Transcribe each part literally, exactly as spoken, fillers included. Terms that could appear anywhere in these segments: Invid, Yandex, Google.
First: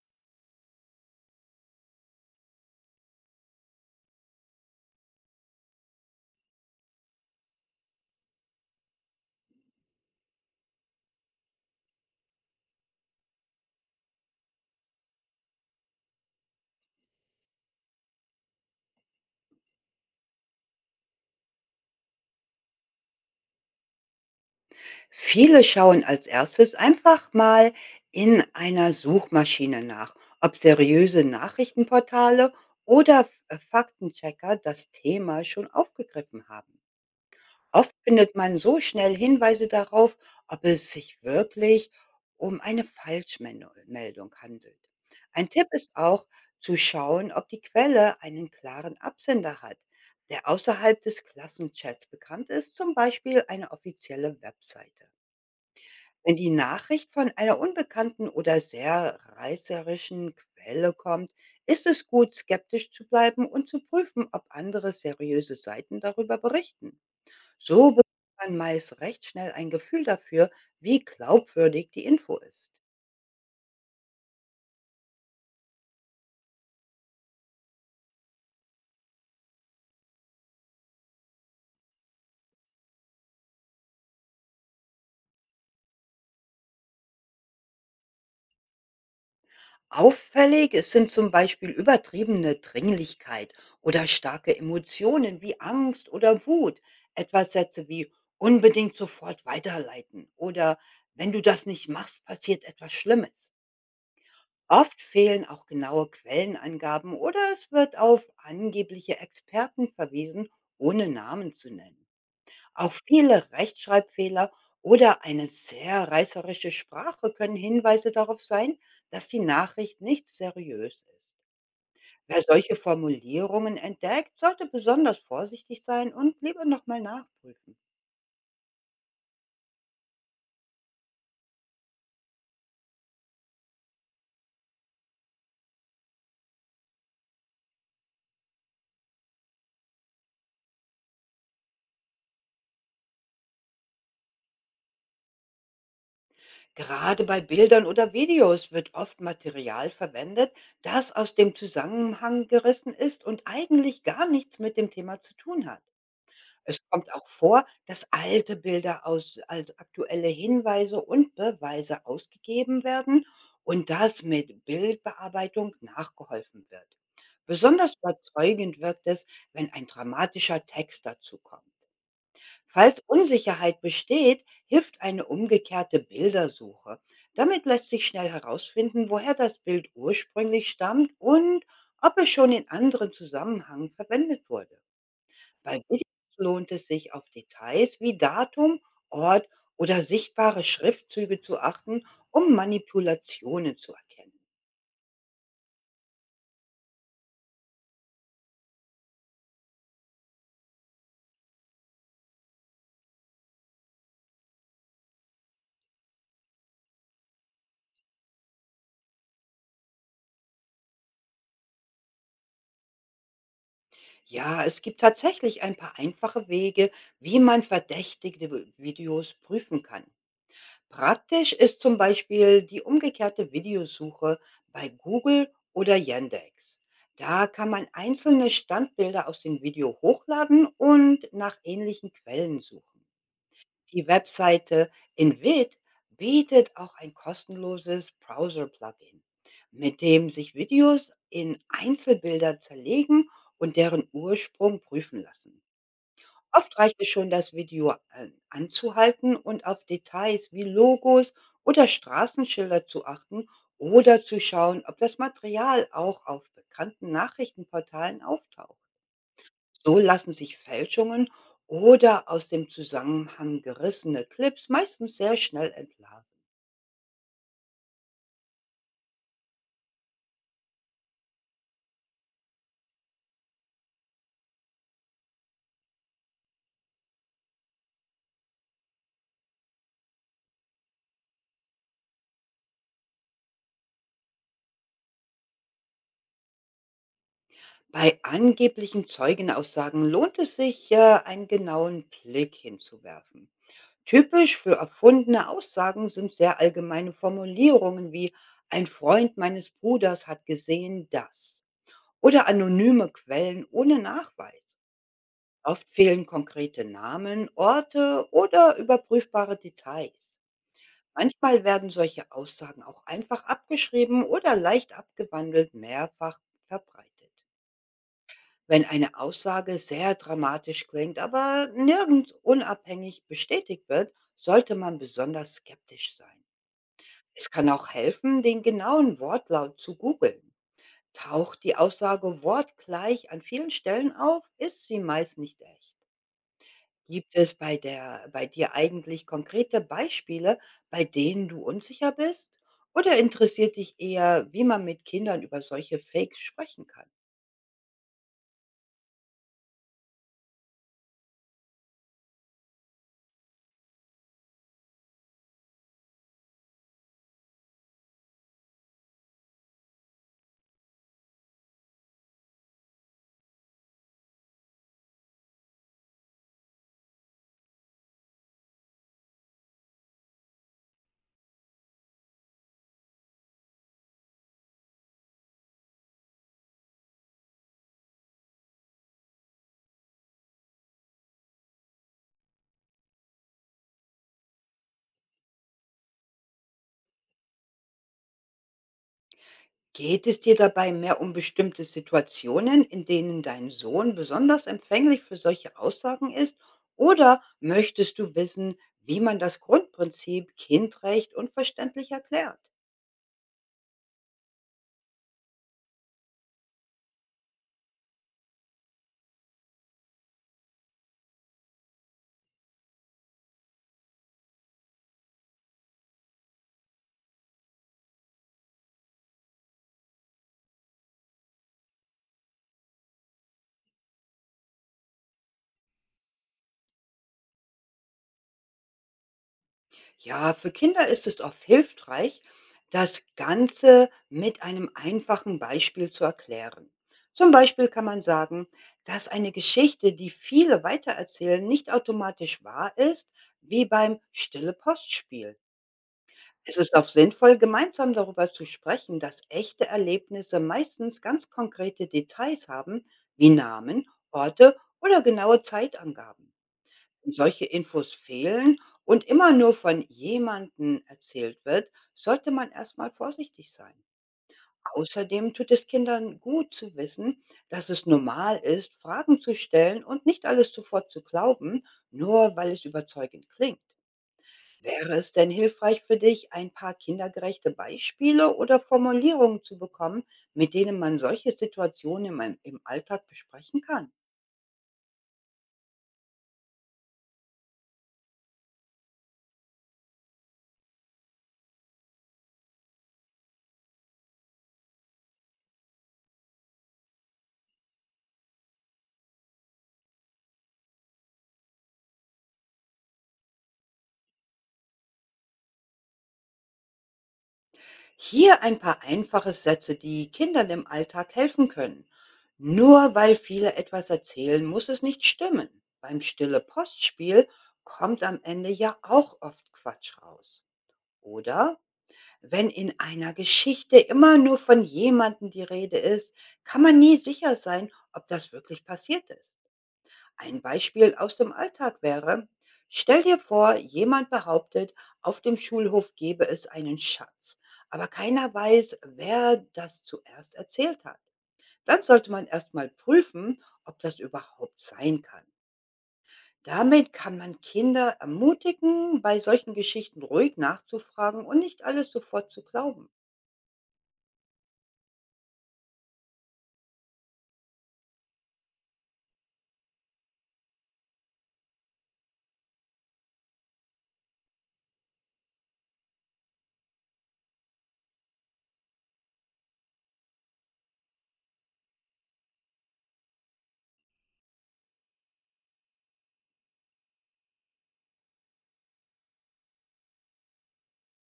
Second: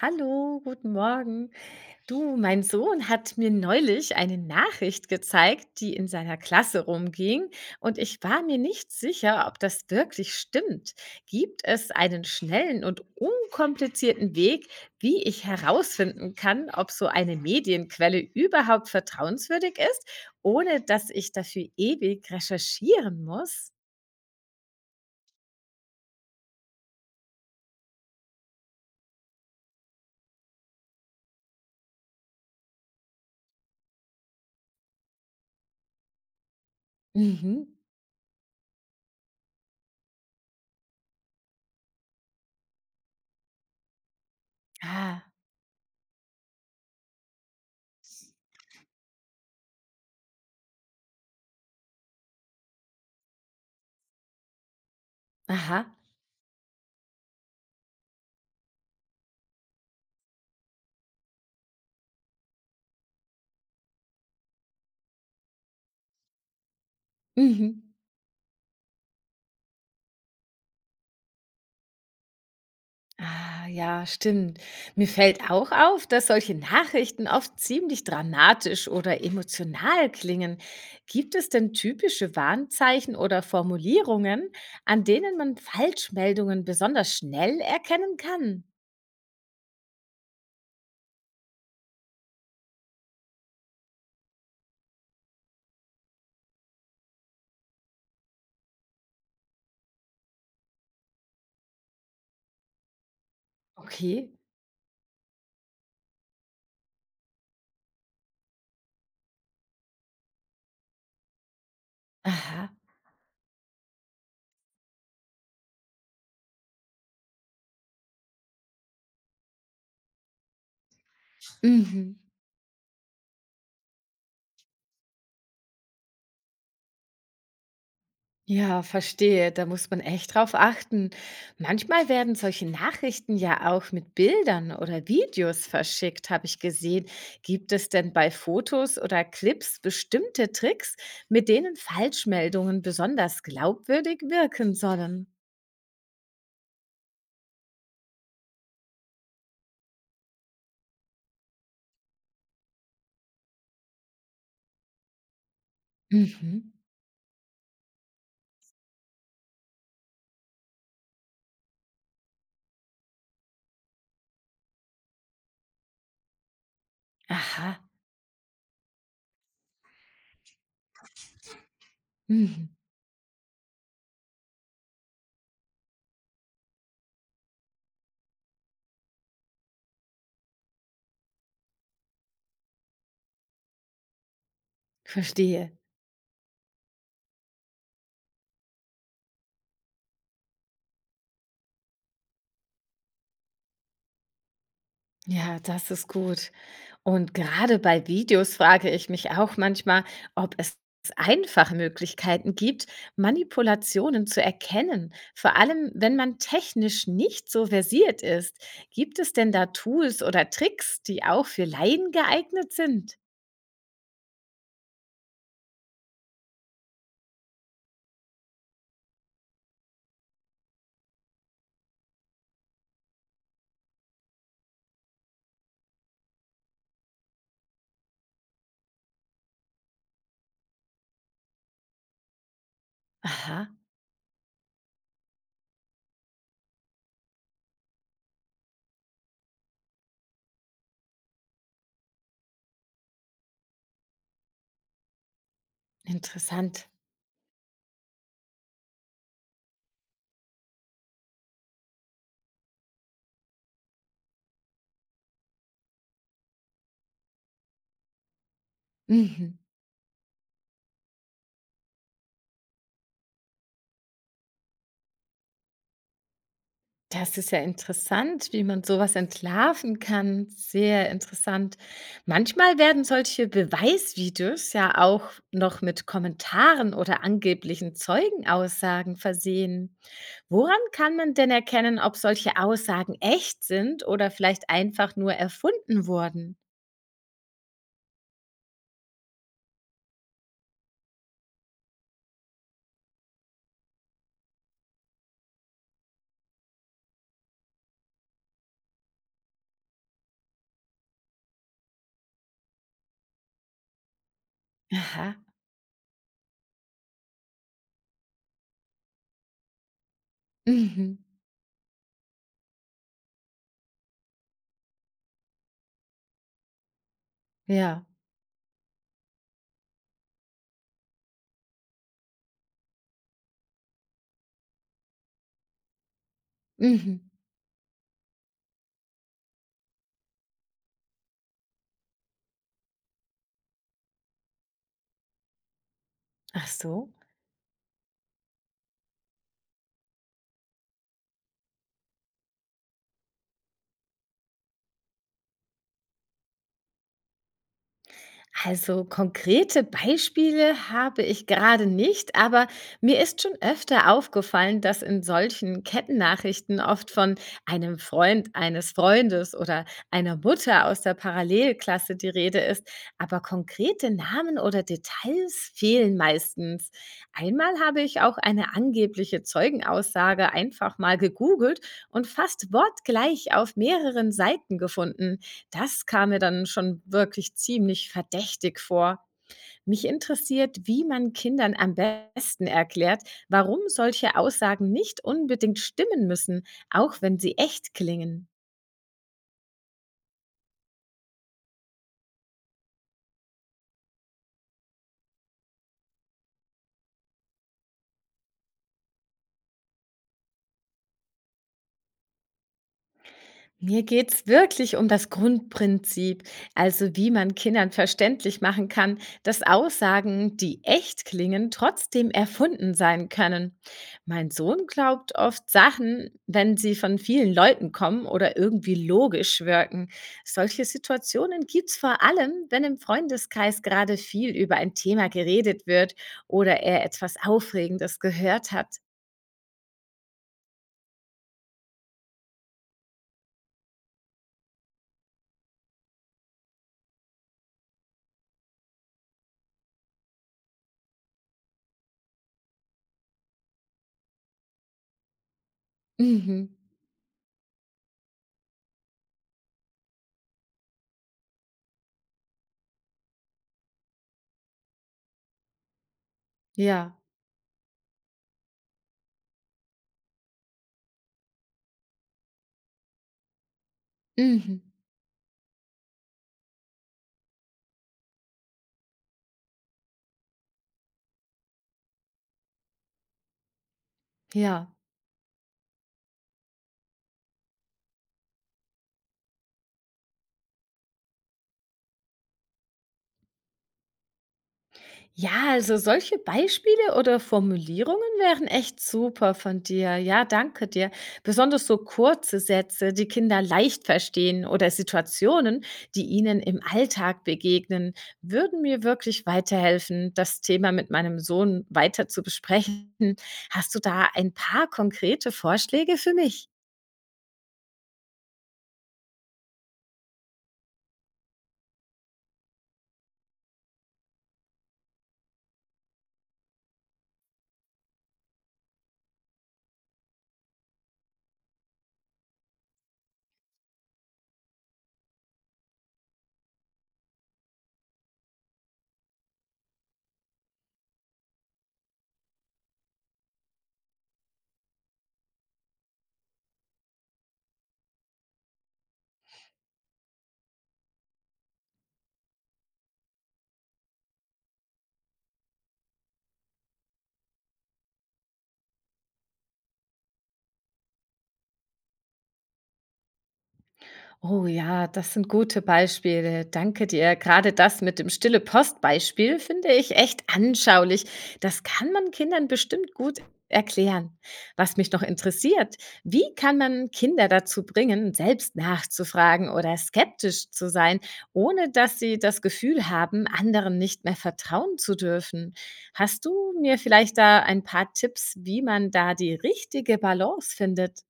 Hallo, guten Morgen. Du, mein Sohn hat mir neulich eine Nachricht gezeigt, die in seiner Klasse rumging, und ich war mir nicht sicher, ob das wirklich stimmt. Gibt es einen schnellen und unkomplizierten Weg, wie ich herausfinden kann, ob so eine Medienquelle überhaupt vertrauenswürdig ist, ohne dass ich dafür ewig recherchieren muss? Viele schauen als Erstes einfach mal in einer Suchmaschine nach, ob seriöse Nachrichtenportale oder äh, Faktenchecker das Thema schon aufgegriffen haben. Mhm. Oft findet man so schnell Hinweise darauf, ob es sich wirklich um eine Falschmeldung handelt. Ah, Ein Tipp ist auch zu schauen, ob die Quelle einen klaren Absender hat, der außerhalb des Klassenchats bekannt ist, zum Beispiel eine offizielle Webseite. aha. Wenn die Nachricht von einer unbekannten oder sehr reißerischen Quelle kommt, ist es gut, skeptisch zu bleiben und zu prüfen, ob andere seriöse Seiten darüber berichten. Mhm. So bekommt man meist recht schnell ein Gefühl dafür, wie glaubwürdig die Info ist. Ah, ja, stimmt. Mir fällt auch auf, dass solche Nachrichten oft ziemlich dramatisch oder emotional klingen. Gibt es denn typische Warnzeichen oder Formulierungen, an denen man Falschmeldungen besonders schnell erkennen kann? Auffällig es sind zum Beispiel übertriebene Dringlichkeit oder starke Emotionen wie Angst oder Wut. Etwa Sätze wie unbedingt sofort weiterleiten oder wenn du das nicht machst, passiert etwas Schlimmes. Okay. Oft fehlen auch genaue Quellenangaben oder es wird auf angebliche Experten verwiesen, ohne Namen zu nennen. Aha. Auch viele Rechtschreibfehler oder eine sehr reißerische Sprache können Hinweise darauf sein, dass die Nachricht nicht seriös ist. Mhm. Wer solche Formulierungen entdeckt, sollte besonders vorsichtig sein und lieber nochmal nachprüfen. Ja, verstehe. Da muss man echt drauf achten. Manchmal werden solche Nachrichten ja auch mit Bildern oder Videos verschickt, habe ich gesehen. Gibt es denn bei Fotos oder Clips bestimmte Tricks, mit denen Falschmeldungen besonders glaubwürdig wirken sollen? Gerade bei Bildern oder Videos wird oft Material verwendet, das aus dem Zusammenhang gerissen ist und eigentlich gar nichts mit dem Thema zu tun hat. Mhm. Es kommt auch vor, dass alte Bilder aus als aktuelle Hinweise und Beweise ausgegeben werden und dass mit Bildbearbeitung nachgeholfen wird. Aha. Besonders überzeugend wirkt es, wenn ein dramatischer Text dazu kommt. Mhm. Falls Unsicherheit besteht, hilft eine umgekehrte Bildersuche. Damit lässt sich schnell herausfinden, woher das Bild ursprünglich stammt und ob es schon in anderen Zusammenhängen verwendet wurde. Verstehe. Bei Videos lohnt es sich, auf Details wie Datum, Ort oder sichtbare Schriftzüge zu achten, um Manipulationen zu erkennen. Ja, das ist gut. Und gerade bei Videos frage ich mich auch manchmal, ob es einfache Möglichkeiten gibt, Manipulationen zu erkennen, vor allem wenn man technisch nicht so versiert ist. Gibt es denn da Tools oder Tricks, die auch für Laien geeignet sind? Ja, es gibt tatsächlich ein paar einfache Wege, wie man verdächtigte Vi- Videos prüfen kann. Praktisch ist zum Beispiel die umgekehrte Videosuche bei Google oder Yandex. Da kann man einzelne Standbilder aus dem Video hochladen und nach ähnlichen Quellen suchen. Aha, Die Webseite Invid bietet auch ein kostenloses Browser-Plugin, mit dem sich Videos in Einzelbilder zerlegen und deren Ursprung prüfen lassen. Oft interessant. reicht es schon, das Video an- anzuhalten und auf Details wie Logos oder Straßenschilder zu achten oder zu schauen, ob das Material auch auf bekannten Nachrichtenportalen auftaucht. Mhm. So lassen sich Fälschungen oder aus dem Zusammenhang gerissene Clips meistens sehr schnell entlarven. Das ist ja interessant, wie man sowas entlarven kann. Sehr interessant. Manchmal werden solche Beweisvideos ja auch noch mit Kommentaren oder angeblichen Zeugenaussagen versehen. Woran kann man denn erkennen, ob solche Aussagen echt sind oder vielleicht einfach nur erfunden wurden? Bei angeblichen Zeugenaussagen lohnt es sich, äh, einen genauen Blick hinzuwerfen. Typisch für erfundene Aussagen sind sehr allgemeine Formulierungen wie ein Freund meines Bruders hat gesehen das oder anonyme Quellen ohne Nachweis. Aha. Oft fehlen konkrete Namen, Orte oder überprüfbare Details. Mhm. Manchmal werden solche Aussagen auch einfach abgeschrieben oder leicht abgewandelt mehrfach verbreitet. Ja. Wenn eine Aussage sehr dramatisch klingt, aber nirgends unabhängig bestätigt wird, sollte man besonders skeptisch sein. Mhm. Es kann auch helfen, den genauen Wortlaut zu googeln. Taucht die Aussage wortgleich an vielen Stellen auf, ist sie meist nicht echt. Ach so. Gibt es bei der bei dir eigentlich konkrete Beispiele, bei denen du unsicher bist? Oder interessiert dich eher, wie man mit Kindern über solche Fakes sprechen kann? Also konkrete Beispiele habe ich gerade nicht, aber mir ist schon öfter aufgefallen, dass in solchen Kettennachrichten oft von einem Freund, eines Freundes oder einer Mutter aus der Parallelklasse die Rede ist, aber konkrete Namen oder Details fehlen meistens. Einmal habe ich auch eine angebliche Zeugenaussage einfach mal gegoogelt und fast wortgleich auf mehreren Seiten gefunden. Das kam mir dann schon wirklich ziemlich verdächtig vor. Mich interessiert, wie man Kindern am besten erklärt, warum solche Aussagen nicht unbedingt stimmen müssen, auch wenn sie echt klingen. Geht es dir dabei mehr um bestimmte Situationen, in denen dein Sohn besonders empfänglich für solche Aussagen ist? Oder möchtest du wissen, wie man das Grundprinzip Kindrecht unverständlich erklärt? Mir geht's wirklich um das Grundprinzip, also wie man Kindern verständlich machen kann, dass Aussagen, die echt klingen, trotzdem erfunden sein können. Mein Sohn glaubt oft Sachen, wenn sie von vielen Leuten kommen oder irgendwie logisch wirken. Solche Situationen gibt's vor allem, wenn im Freundeskreis gerade viel über ein Thema geredet wird oder er etwas Aufregendes gehört hat. Ja, für Kinder ist es oft hilfreich, das Ganze mit einem einfachen Beispiel zu erklären. Zum Beispiel kann man sagen, dass eine Geschichte, die viele weitererzählen, nicht automatisch wahr ist, wie beim Stille Postspiel. Mhm. Es ist auch sinnvoll, gemeinsam darüber zu sprechen, dass echte Erlebnisse meistens ganz konkrete Details haben, wie Namen, Orte oder genaue Zeitangaben Ja. solche Infos fehlen und immer nur von jemandem erzählt wird, sollte man erstmal vorsichtig sein. Mhm. Außerdem tut es Kindern gut zu wissen, dass es normal ist, Fragen zu stellen und nicht alles sofort zu glauben, nur weil es überzeugend klingt. Ja. Wäre es denn hilfreich für dich, ein paar kindergerechte Beispiele oder Formulierungen zu bekommen, mit denen man solche Situationen im, im Alltag besprechen kann? Ja, also solche Beispiele oder Formulierungen wären echt super von dir. Ja, danke dir. Besonders so kurze Sätze, die Kinder leicht verstehen oder Situationen, die ihnen im Alltag begegnen, würden mir wirklich weiterhelfen, das Thema mit meinem Sohn weiter zu besprechen. Hast du da ein paar konkrete Vorschläge für mich? Hier ein paar einfache Sätze, die Kindern im Alltag helfen können. Nur weil viele etwas erzählen, muss es nicht stimmen. Beim Stille Postspiel kommt am Ende ja auch oft Quatsch raus. Oder wenn in einer Geschichte immer nur von jemandem die Rede ist, kann man nie sicher sein, ob das wirklich passiert ist. Ein Beispiel aus dem Alltag wäre, stell dir vor, jemand behauptet, auf dem Schulhof gebe es einen Schatz, aber keiner weiß, wer das zuerst erzählt hat. Dann sollte man erstmal prüfen, ob das überhaupt sein kann. Damit kann man Kinder ermutigen, bei solchen Geschichten ruhig nachzufragen und nicht alles sofort zu glauben. Oh ja, das sind gute Beispiele. Danke dir. Gerade das mit dem stille Post-Beispiel finde ich echt anschaulich. Das kann man Kindern bestimmt gut erklären. Was mich noch interessiert, wie kann man Kinder dazu bringen, selbst nachzufragen oder skeptisch zu sein, ohne dass sie das Gefühl haben, anderen nicht mehr vertrauen zu dürfen? Hast du mir vielleicht da ein paar Tipps, wie man da die richtige Balance findet?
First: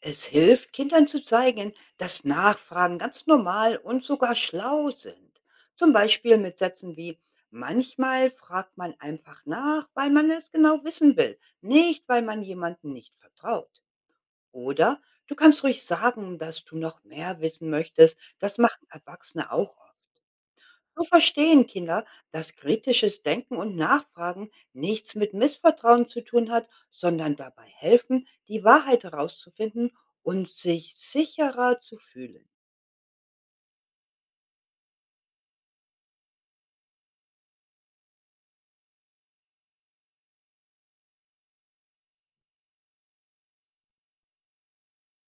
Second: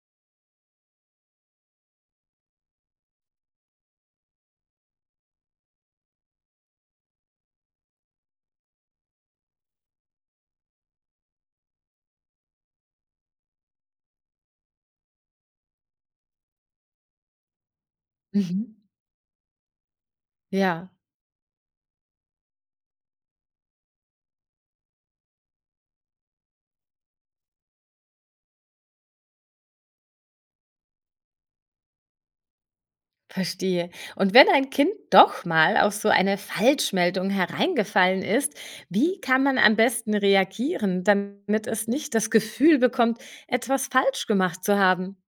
Es hilft, Kindern zu zeigen, dass Nachfragen ganz normal und sogar schlau sind. Zum Beispiel mit Sätzen wie, manchmal fragt man einfach nach, weil man es genau wissen will, nicht weil man jemandem nicht vertraut. Oder du kannst ruhig sagen, dass du noch mehr wissen möchtest. Das Mhm. machen Erwachsene auch Ja. so verstehen Kinder, dass kritisches Denken und Nachfragen nichts mit Missvertrauen zu tun hat, sondern dabei helfen, die Wahrheit herauszufinden und sich sicherer zu fühlen. Verstehe. Und wenn ein Kind doch mal auf so eine Falschmeldung hereingefallen ist, wie kann man am besten reagieren, damit es nicht das Gefühl bekommt, etwas falsch gemacht zu haben?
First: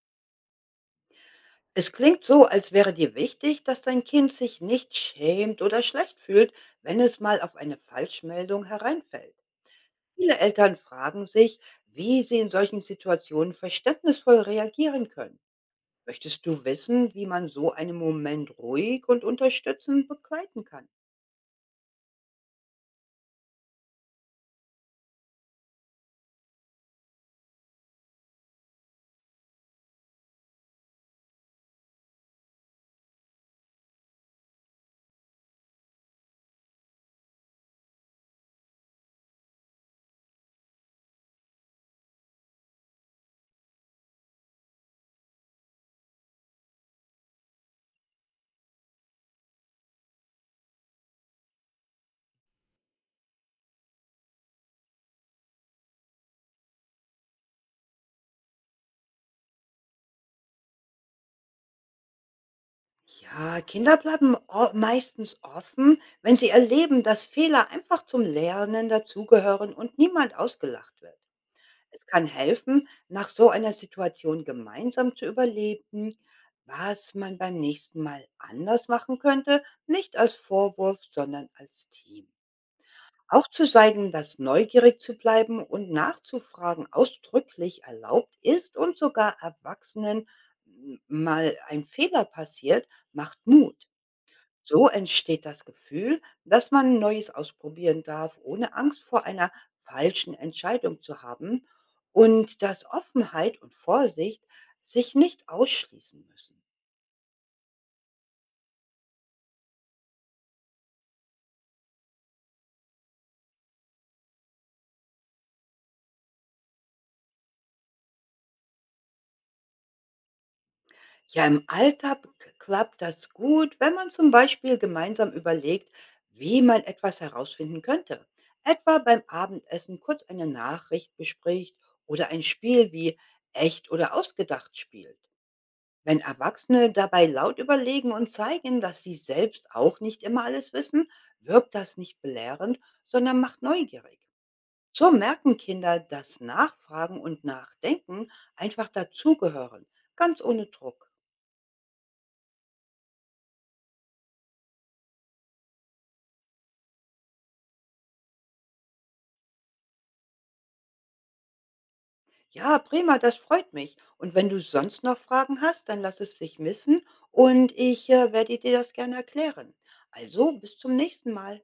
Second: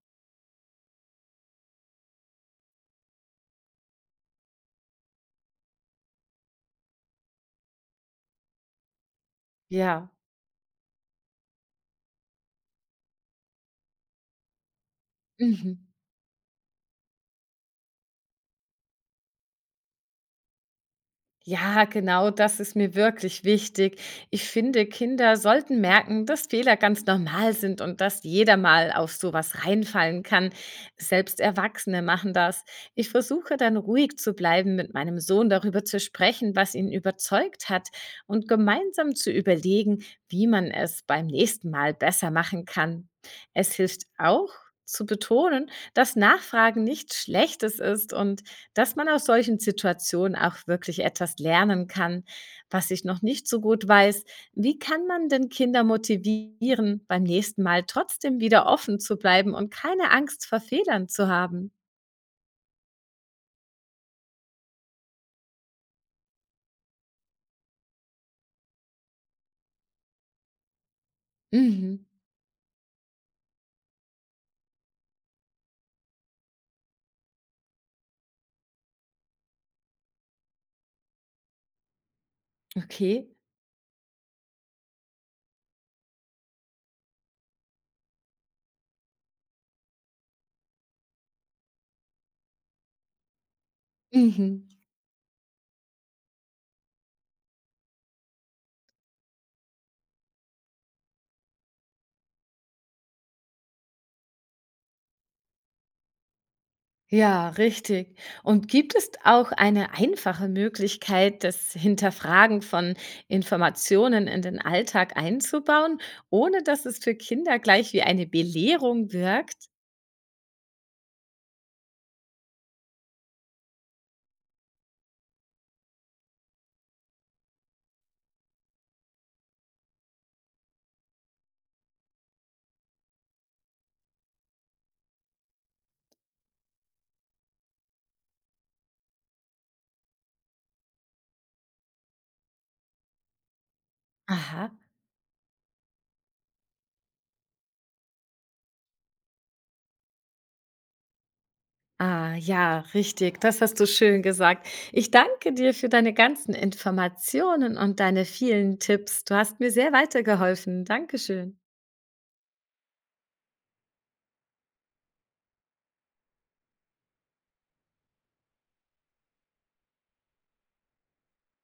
Es klingt so, als wäre dir wichtig, dass dein Kind sich nicht schämt oder schlecht fühlt, wenn es mal auf eine Falschmeldung hereinfällt. Ja. Viele Eltern fragen sich, wie sie in solchen Situationen verständnisvoll reagieren können. Mhm. Möchtest du wissen, wie man so einen Moment ruhig und unterstützend begleiten kann? Ja, genau, das ist mir wirklich wichtig. Ich finde, Kinder sollten merken, dass Fehler ganz normal sind und dass jeder mal auf sowas reinfallen kann. Selbst Erwachsene machen das. Ich versuche dann ruhig zu bleiben, mit meinem Sohn darüber zu sprechen, was ihn überzeugt hat und gemeinsam zu überlegen, wie man es beim nächsten Mal besser machen kann. Es hilft auch zu betonen, dass Nachfragen nichts Schlechtes ist und dass man aus solchen Situationen auch wirklich etwas lernen kann, was ich noch nicht so gut weiß. Wie kann man denn Kinder motivieren, beim nächsten Mal trotzdem wieder offen zu bleiben und keine Angst vor Fehlern zu haben? Ja, Kinder bleiben o- meistens offen, wenn sie erleben, dass Fehler einfach zum Lernen dazugehören und niemand ausgelacht wird. Mhm. Es kann helfen, nach so einer Situation gemeinsam zu überlegen, was man beim nächsten Mal anders machen könnte, nicht als Vorwurf, sondern als Team. Okay. Auch zu zeigen, dass neugierig zu bleiben und nachzufragen ausdrücklich erlaubt ist und sogar Erwachsenen m mal ein Fehler passiert, macht Mut. Mhm. So entsteht das Gefühl, dass man Neues ausprobieren darf, ohne Angst vor einer falschen Entscheidung zu haben und dass Offenheit und Vorsicht sich nicht ausschließen müssen. Ja, richtig. Und gibt es auch eine einfache Möglichkeit, das Hinterfragen von Informationen in den Alltag einzubauen, ohne dass es für Kinder gleich wie eine Belehrung wirkt? Ja, im Alltag klappt das gut, wenn man zum Beispiel gemeinsam überlegt, wie man etwas herausfinden könnte. Etwa beim Abendessen kurz eine Nachricht bespricht oder ein Spiel wie echt oder ausgedacht spielt. Wenn Erwachsene dabei laut überlegen und zeigen, dass sie selbst auch nicht immer alles wissen, wirkt das nicht belehrend, sondern macht neugierig. Aha. So merken Kinder, dass Nachfragen und Nachdenken einfach dazugehören, ganz ohne Druck. Ah, ja, richtig. Das hast du schön gesagt. Ich danke dir für deine ganzen Informationen und deine vielen Tipps. Du hast mir sehr weitergeholfen. Dankeschön. Ja, prima, das freut mich. Und wenn du sonst noch Fragen hast, dann lass es dich wissen und ich äh, werde dir das gerne erklären. Also, bis zum nächsten Mal.